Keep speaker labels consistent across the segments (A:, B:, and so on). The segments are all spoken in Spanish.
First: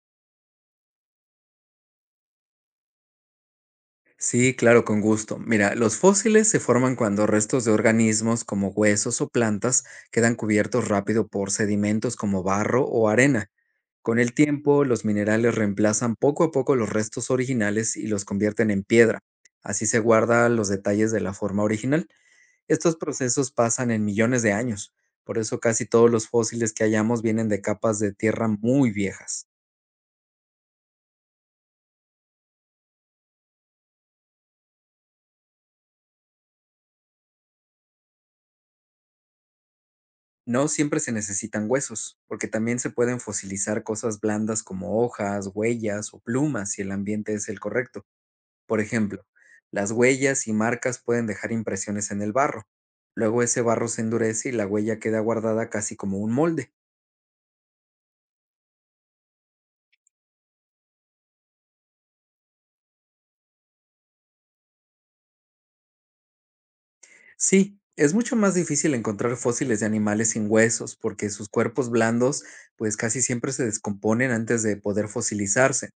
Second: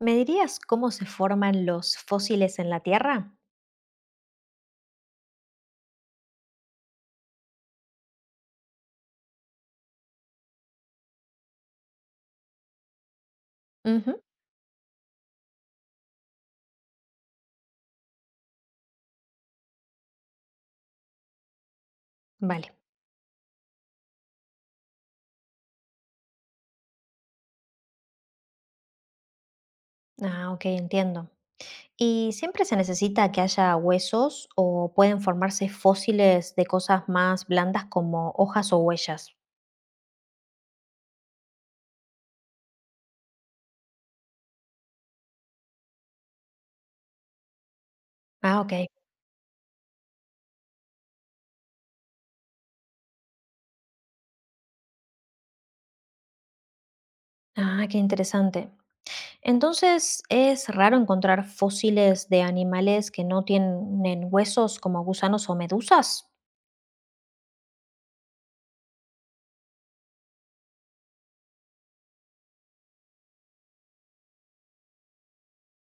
A: ¿Me dirías cómo se forman los fósiles en la Tierra?
B: Sí, claro, con gusto. Mira, los fósiles se forman cuando restos de organismos como huesos o plantas quedan cubiertos rápido por sedimentos como barro o arena. Con
A: Ujú.
B: el tiempo, los minerales reemplazan poco a poco los restos originales y los convierten en piedra. Así se guardan los detalles de la forma original.
A: Vale.
B: Estos procesos pasan en millones de años. Por eso casi todos los fósiles que hallamos vienen de capas de tierra muy viejas.
A: Ah, ok, entiendo. ¿Y siempre se necesita que haya huesos o pueden formarse fósiles de cosas más blandas como hojas o huellas?
B: No siempre se necesitan huesos, porque también se pueden fosilizar cosas blandas como hojas, huellas o plumas si el ambiente es el correcto.
A: Ah, ok.
B: Por ejemplo, las huellas y marcas pueden dejar impresiones en el barro. Luego ese barro se endurece y la huella queda guardada casi como un molde.
A: Ah, qué interesante. Entonces, ¿es raro encontrar fósiles de animales que no tienen huesos como gusanos o medusas?
B: Sí, es mucho más difícil encontrar fósiles de animales sin huesos, porque sus cuerpos blandos pues casi siempre se descomponen antes de poder fosilizarse.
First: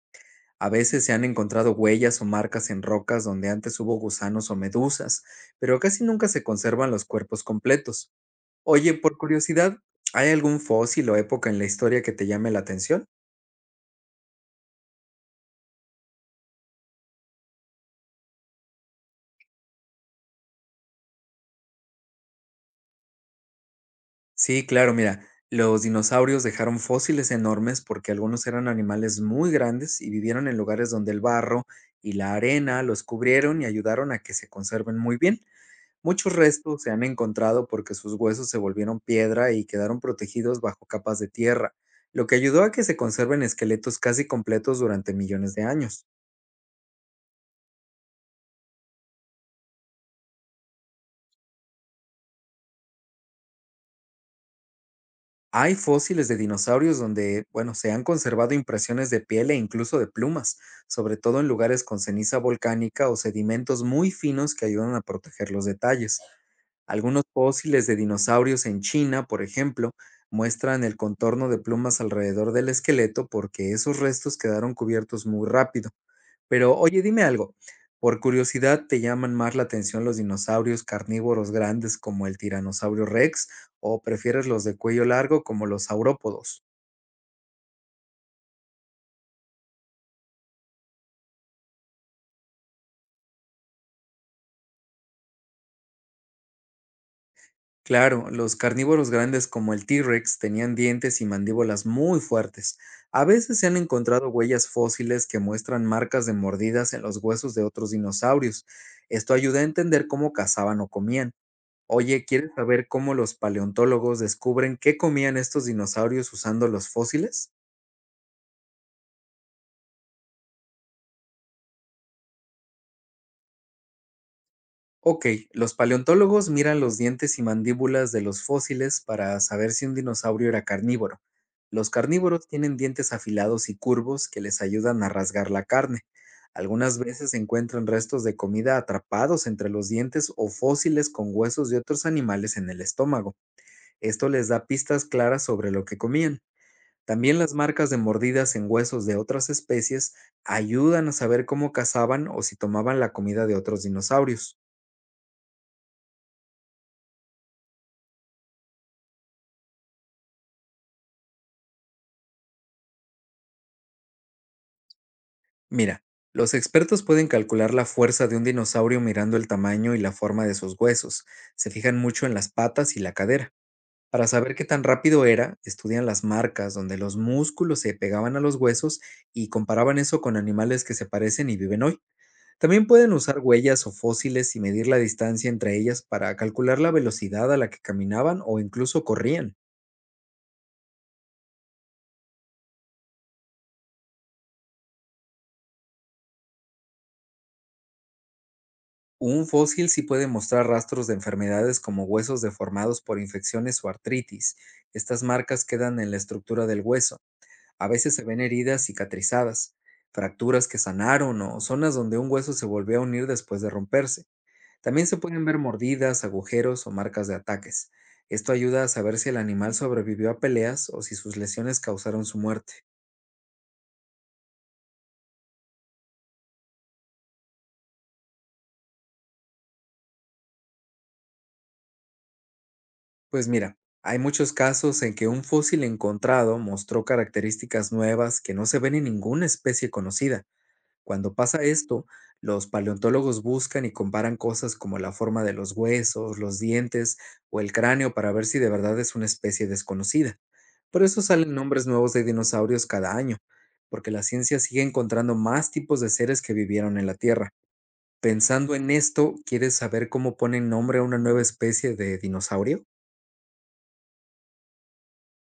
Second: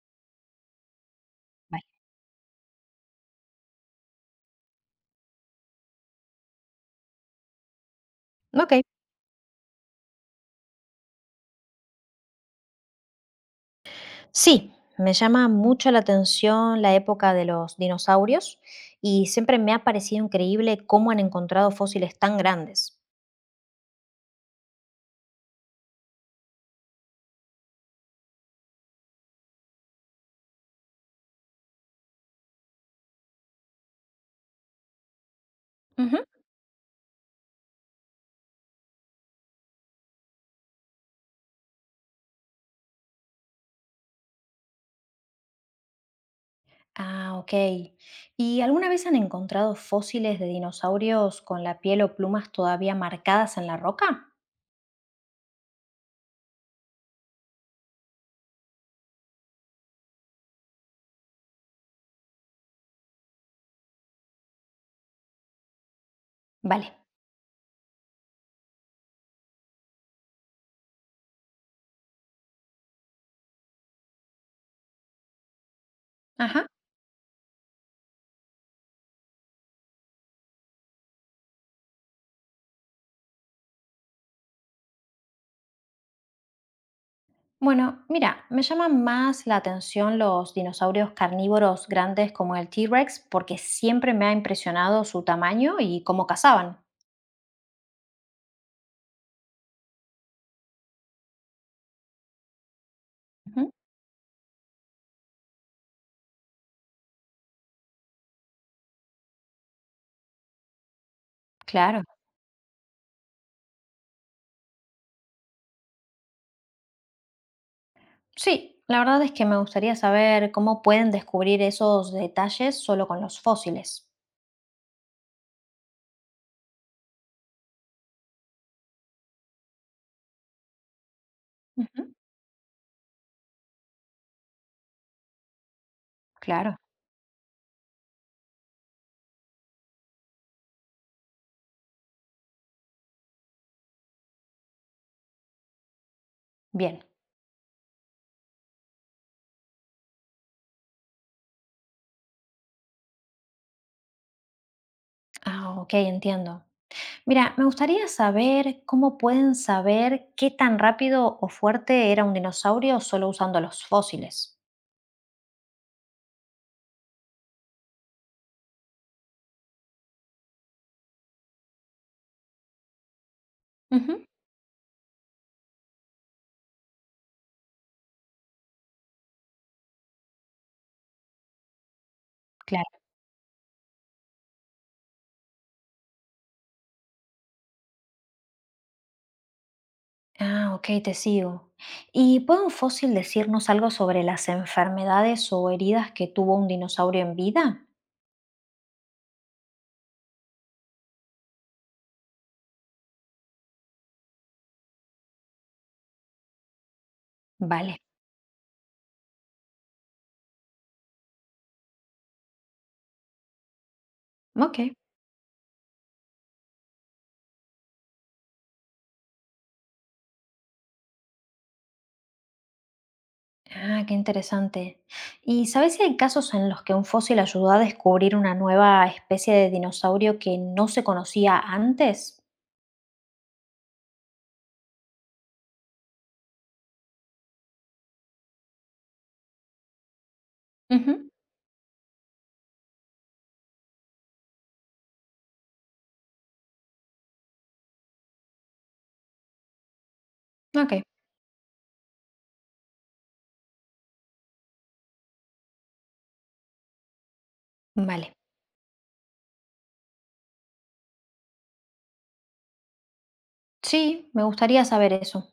B: A veces se han encontrado
A: Vale.
B: huellas o marcas en rocas donde antes hubo gusanos o medusas, pero casi nunca se conservan los cuerpos completos.
A: Ok.
B: Oye, por curiosidad, ¿hay algún fósil o época en la historia que te llame la atención?
A: Sí, me llama mucho la atención la época de los dinosaurios y siempre me ha parecido increíble cómo han encontrado fósiles tan grandes.
B: Sí, claro, mira, los dinosaurios dejaron fósiles enormes porque algunos eran animales muy grandes y vivieron en lugares donde el barro y la arena los cubrieron y ayudaron a que se conserven muy bien.
A: Ujú.
B: Muchos restos se han encontrado porque sus huesos se volvieron piedra y quedaron protegidos bajo capas de tierra, lo que ayudó a que se conserven esqueletos casi completos durante millones de años.
A: Ah, ok. ¿Y alguna vez han encontrado fósiles de dinosaurios con la piel o plumas todavía marcadas en la roca?
B: Hay fósiles de dinosaurios donde, bueno, se han conservado impresiones de piel e incluso de plumas, sobre todo en lugares con ceniza volcánica o sedimentos muy finos que ayudan a proteger los detalles.
A: Vale.
B: Algunos fósiles de dinosaurios en China, por ejemplo, muestran el contorno de plumas alrededor del esqueleto porque esos restos quedaron cubiertos muy rápido.
A: Ajá.
B: Pero oye, dime algo, por curiosidad, ¿te llaman más la atención los dinosaurios carnívoros grandes como el tiranosaurio Rex, o prefieres los de cuello largo como los saurópodos?
A: Bueno, mira, me llaman más la atención los dinosaurios carnívoros grandes como el T-Rex porque siempre me ha impresionado su tamaño y cómo cazaban.
B: Claro, los carnívoros grandes como el T-Rex tenían dientes y mandíbulas muy fuertes. A veces se
A: Ujú.
B: han encontrado huellas fósiles que muestran marcas de mordidas en los huesos de otros dinosaurios. Esto ayuda a entender cómo cazaban o comían.
A: Claro.
B: Oye, ¿quieres saber cómo los paleontólogos descubren qué comían estos dinosaurios usando los fósiles?
A: Sí, la verdad es que me gustaría saber cómo pueden descubrir esos detalles solo con los fósiles.
B: Ok, los paleontólogos miran los dientes y mandíbulas de los fósiles para saber si un dinosaurio era carnívoro. Los
A: Ujú.
B: carnívoros tienen dientes afilados y curvos que les ayudan a rasgar la carne.
A: Claro,
B: Algunas veces encuentran restos de comida atrapados entre los dientes o fósiles con huesos de otros animales en el estómago. Esto les da pistas claras sobre lo que comían.
A: bien.
B: También las marcas de mordidas en huesos de otras especies ayudan a saber cómo cazaban o si tomaban la comida de otros dinosaurios.
A: Ah, ok, entiendo. Mira, me gustaría saber cómo pueden saber qué tan rápido o fuerte era un dinosaurio solo usando los fósiles.
B: Mira, los expertos pueden calcular la fuerza de un dinosaurio mirando el tamaño y la forma de sus huesos. Se fijan mucho en las patas y la cadera.
A: Ujú.
B: Para saber qué tan rápido era, estudian las marcas donde los músculos se pegaban a los huesos y comparaban eso con animales que se parecen y viven hoy. También
A: Claro.
B: pueden usar huellas o fósiles y medir la distancia entre ellas para calcular la velocidad a la que caminaban o incluso corrían.
A: Ah, ok, te sigo. ¿Y puede un fósil decirnos algo sobre las enfermedades o heridas que tuvo un dinosaurio en vida?
B: Un fósil sí puede mostrar rastros de enfermedades, como huesos deformados por infecciones o artritis. Estas marcas quedan en la estructura del hueso. A
A: Vale,
B: veces se ven heridas cicatrizadas, fracturas que sanaron o zonas donde un hueso se volvió a unir después de romperse.
A: ok.
B: También se pueden ver mordidas, agujeros o marcas de ataques. Esto ayuda a saber si el animal sobrevivió a peleas o si sus lesiones causaron su muerte.
A: Ah, qué interesante. ¿Y sabes si hay casos en los que un fósil ayudó a descubrir una nueva especie de dinosaurio que no se conocía antes?
B: Pues mira, hay muchos casos en que un fósil encontrado mostró características nuevas que no se ven en ninguna especie conocida.
A: Ujú.
B: Cuando pasa esto, los paleontólogos buscan y comparan cosas como la forma de los huesos, los dientes o el cráneo, para ver si de verdad es una especie desconocida.
A: Ok.
B: Por eso salen nombres nuevos de dinosaurios cada año, porque la ciencia sigue encontrando más tipos de seres que vivieron en la Tierra.
A: Vale.
B: Pensando en esto, ¿quieres saber cómo ponen nombre a una nueva especie de dinosaurio?
A: Sí, me gustaría saber eso.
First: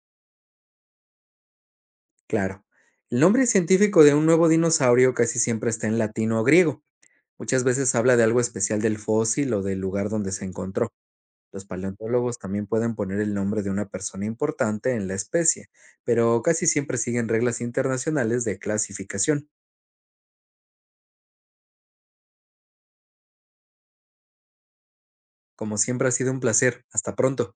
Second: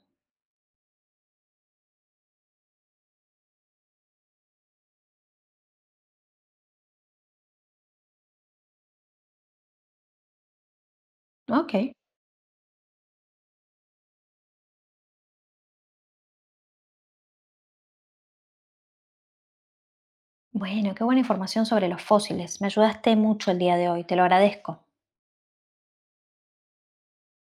B: Claro. El nombre científico de un nuevo dinosaurio casi siempre está en latino o griego. Muchas veces habla de algo especial del fósil o del lugar donde se encontró. Los
A: Ok.
B: paleontólogos también pueden poner el nombre de una persona importante en la especie, pero casi siempre siguen reglas internacionales de clasificación.
A: Bueno, qué buena información sobre los fósiles. Me ayudaste mucho el día de hoy, te lo agradezco.
B: Como siempre, ha sido un placer. Hasta pronto.